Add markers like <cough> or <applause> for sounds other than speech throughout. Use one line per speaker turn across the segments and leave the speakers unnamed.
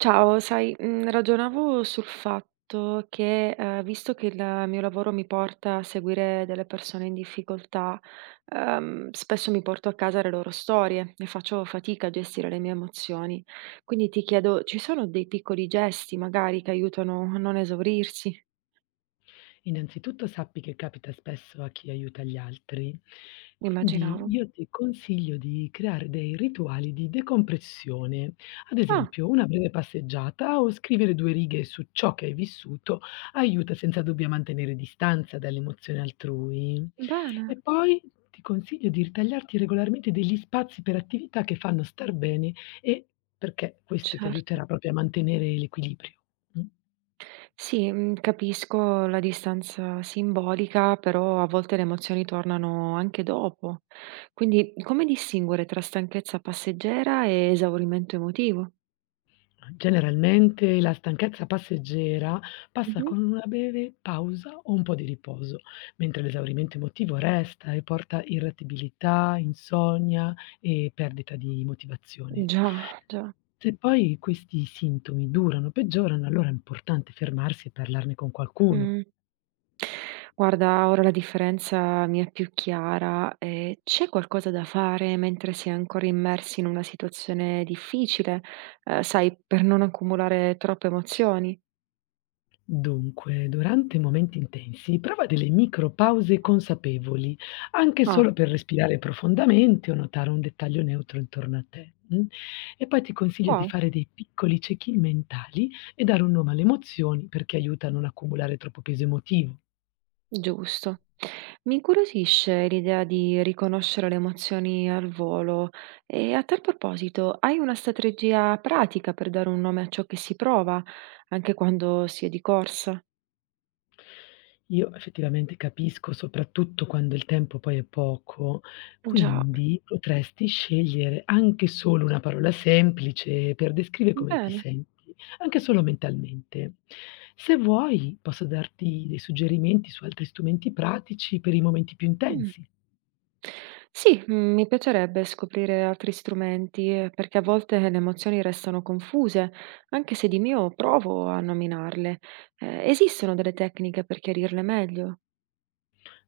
Ciao, ragionavo sul fatto che, visto che il mio lavoro mi porta a seguire delle persone in difficoltà, spesso mi porto a casa le loro storie e faccio fatica a gestire le mie emozioni. Quindi ti chiedo, ci sono dei piccoli gesti magari che aiutano a non esaurirsi?
Innanzitutto sappi che capita spesso a chi aiuta gli altri, quindi
Immaginavo.
io ti consiglio di creare dei rituali di decompressione, ad
Ah,
esempio una breve passeggiata o scrivere 2 righe su ciò che hai vissuto aiuta senza dubbio a mantenere distanza dall'emozione altrui.
bene,
E poi ti consiglio di ritagliarti regolarmente degli spazi per attività che fanno star bene e perché questo ti
certo.
aiuterà proprio a mantenere l'equilibrio. Mh.
Sì, capisco la distanza simbolica, però a volte le emozioni tornano anche dopo. Quindi come distinguere tra stanchezza passeggera e esaurimento emotivo?
Generalmente la stanchezza passeggera passa
Mh-mh.
con una breve pausa o un po' di riposo, mentre l'esaurimento emotivo resta e porta irritabilità, insonnia e perdita di motivazione.
Già, già.
Se poi questi sintomi durano o peggiorano, allora è importante fermarsi e parlarne con qualcuno.
Mh. Guarda, ora la differenza mi è più chiara. C'è qualcosa da fare mentre si è ancora immersi in una situazione difficile, per non accumulare troppe emozioni?
Dunque, durante momenti intensi, prova delle micro pause consapevoli, anche
Ah.
solo per respirare profondamente o notare un dettaglio neutro intorno a te. Mm? E poi ti consiglio di
Può
fare dei piccoli check-in mentali e dare un nome alle emozioni perché aiuta a non accumulare troppo peso emotivo.
Giusto. Mi incuriosisce l'idea di riconoscere le emozioni al volo e a tal proposito, hai una strategia pratica per dare un nome a ciò che si prova, anche quando si è di corsa?
Io effettivamente capisco, soprattutto quando il tempo poi è poco,
Già,
quindi potresti scegliere anche solo una parola semplice per descrivere come ti
bene.
senti, anche solo mentalmente. Se vuoi, posso darti dei suggerimenti su altri strumenti pratici per i momenti più
Mm.
intensi.
Sì, mi piacerebbe scoprire altri strumenti, perché a volte le emozioni restano confuse, anche se di mio provo a nominarle. Esistono delle tecniche per chiarirle meglio?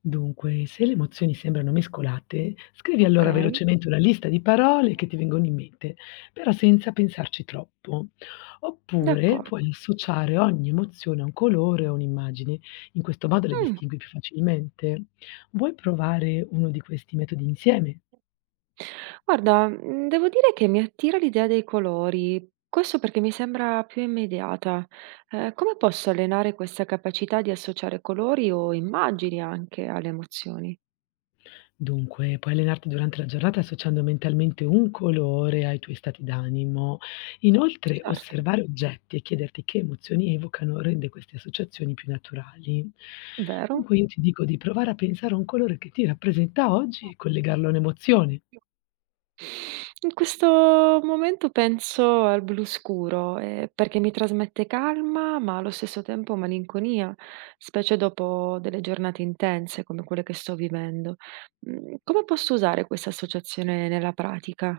Dunque, se le emozioni sembrano mescolate, scrivi
Ok,
allora velocemente una lista di parole che ti vengono in mente, però senza pensarci troppo. Oppure
d'accordo.
puoi associare ogni emozione a un colore o un'immagine, in questo modo le
Mm.
distingui più facilmente. Vuoi provare uno di questi metodi insieme?
Guarda, devo dire che mi attira l'idea dei colori, questo perché mi sembra più immediata. Come posso allenare questa capacità di associare colori o immagini anche alle emozioni?
Dunque, puoi allenarti durante la giornata associando mentalmente un colore ai tuoi stati d'animo. Inoltre,
Certo,
osservare oggetti e chiederti che emozioni evocano rende queste associazioni più naturali.
vero.
Dunque, io ti dico di provare a pensare a un colore che ti rappresenta oggi e collegarlo a un'emozione.
In questo momento penso al blu scuro, perché mi trasmette calma, ma allo stesso tempo malinconia, specie dopo delle giornate intense come quelle che sto vivendo. Come posso usare questa associazione nella pratica?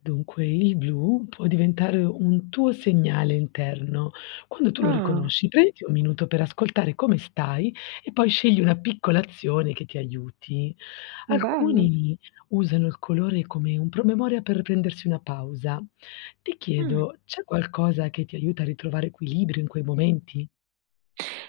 Dunque, il blu può diventare un tuo segnale interno. Quando tu lo
Ah,
riconosci, prenditi un minuto per ascoltare come stai e poi scegli una piccola azione che ti aiuti.
bello.
Alcuni usano il colore come un promemoria per prendersi una pausa. Ti
Mh.
chiedo, c'è qualcosa che ti aiuta a ritrovare equilibrio in quei momenti?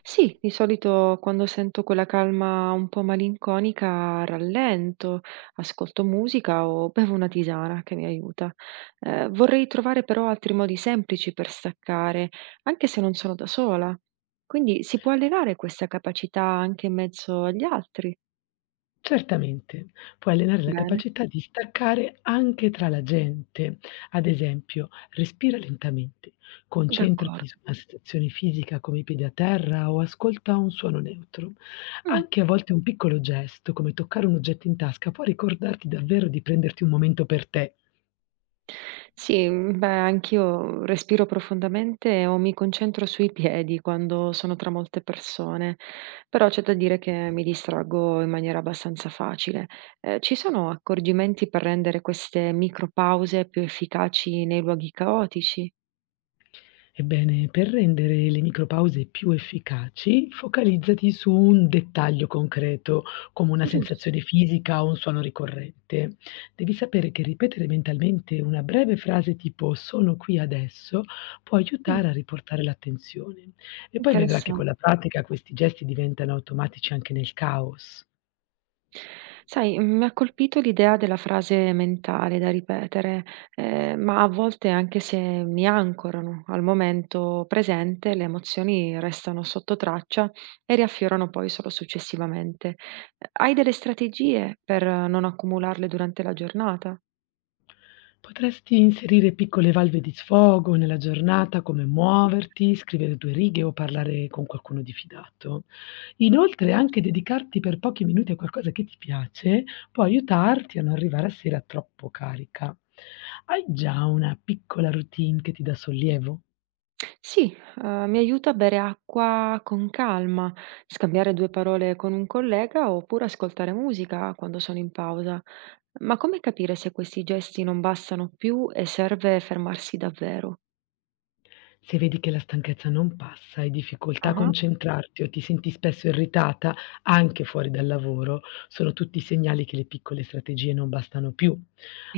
Sì, di solito quando sento quella calma un po' malinconica rallento, ascolto musica o bevo una tisana che mi aiuta. Vorrei trovare però altri modi semplici per staccare, anche se non sono da sola. Quindi si può allenare questa capacità anche in mezzo agli altri?
Certamente, puoi allenare la
Bene,
capacità di staccare anche tra la gente. Ad esempio, respira lentamente, concentrati
d'accordo.
su una sensazione fisica come i piedi a terra o ascolta un suono neutro.
Mm.
Anche a volte un piccolo gesto, come toccare un oggetto in tasca, può ricordarti davvero di prenderti un momento per te.
Sì, beh, anch'io respiro profondamente o mi concentro sui piedi quando sono tra molte persone, però c'è da dire che mi distraggo in maniera abbastanza facile. Ci sono accorgimenti per rendere queste micropause più efficaci nei luoghi caotici?
Ebbene, per rendere le micropause più efficaci, focalizzati su un dettaglio concreto, come una
Giusto.
sensazione fisica o un suono ricorrente. Devi sapere che ripetere mentalmente una breve frase tipo sono qui adesso può
Mh,
aiutare a riportare l'attenzione. E poi vedrà che
interessan
con la pratica questi gesti diventano automatici anche nel caos.
Sai, mi ha colpito l'idea della frase mentale da ripetere, ma a volte, anche se mi ancorano al momento presente, le emozioni restano sotto traccia e riaffiorano poi solo successivamente. Hai delle strategie per non accumularle durante la giornata?
Potresti inserire piccole valve di sfogo nella giornata, come muoverti, scrivere 2 righe o parlare con qualcuno di fidato. Inoltre anche dedicarti per pochi minuti a qualcosa che ti piace, può aiutarti a non arrivare a sera troppo carica. Hai già una piccola routine che ti dà sollievo?
Sì, mi aiuta a bere acqua con calma, scambiare due parole con un collega oppure ascoltare musica quando sono in pausa. Ma come capire se questi gesti non bastano più e serve fermarsi davvero?
Se vedi che la stanchezza non passa, hai difficoltà a
Ah-ah.
concentrarti o ti senti spesso irritata anche fuori dal lavoro, sono tutti segnali che le piccole strategie non bastano più.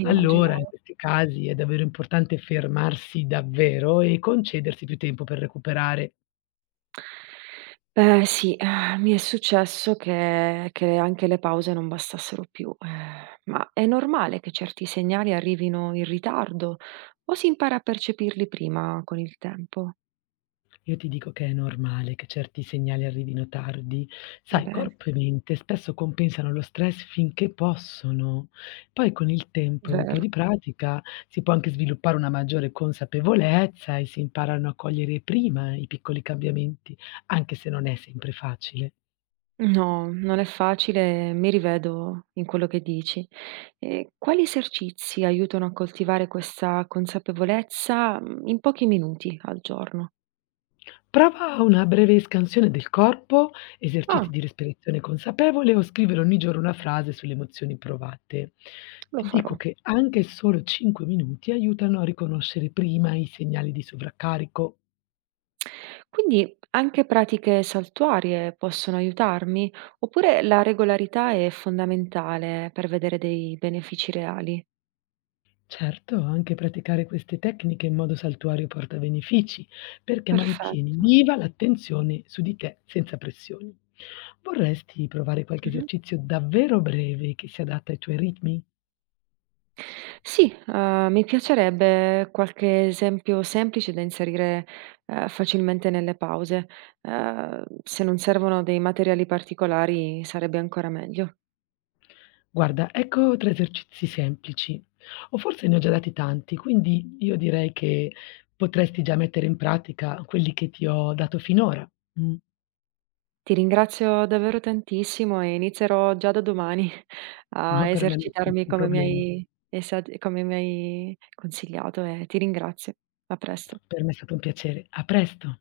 Allora, in
Immaginavo.
questi casi è davvero importante fermarsi davvero e concedersi più tempo per recuperare.
Beh sì, mi è successo che anche le pause non bastassero più. Ma è normale che certi segnali arrivino in ritardo o si impara a percepirli prima con il tempo?
Io ti dico che è normale che certi segnali arrivino tardi. Sai,
Bene,
corpo e mente spesso compensano lo stress finché possono. Poi con il tempo e un po'
vero.
di pratica si può anche sviluppare una maggiore consapevolezza e si imparano a cogliere prima i piccoli cambiamenti, anche se non è sempre facile.
No, non è facile, mi rivedo in quello che dici. E quali esercizi aiutano a coltivare questa consapevolezza mm, in pochi minuti al giorno?
Prova una breve scansione del corpo,
Ah,
eserciti di respirazione consapevole o scrivere ogni giorno una frase sulle emozioni provate.
lo
Ti dico
farò.
che anche solo 5 minuti aiutano a riconoscere prima i segnali di sovraccarico.
Quindi anche pratiche saltuarie possono aiutarmi, oppure la regolarità è fondamentale per vedere dei benefici reali.
Certo, anche praticare queste tecniche in modo saltuario porta benefici, perché mantieni
Perfetto.
viva l'attenzione su di te senza pressioni. Vorresti provare qualche esercizio davvero breve che si adatta ai tuoi ritmi?
Sì, mi piacerebbe qualche esempio semplice da inserire, facilmente nelle pause. Se non servono dei materiali particolari sarebbe ancora meglio.
Guarda, ecco 3 esercizi semplici, o forse ne ho già dati tanti, quindi io direi che potresti già mettere in pratica quelli che ti ho dato finora. Mh,
Ti ringrazio davvero tantissimo e inizierò già da domani <laughs>
no,
a
per me non c'è
esercitarmi
nessun
come mi
problema.
hai esat come mi hai consigliato e ti ringrazio. A presto.
Per me è stato un piacere. A presto.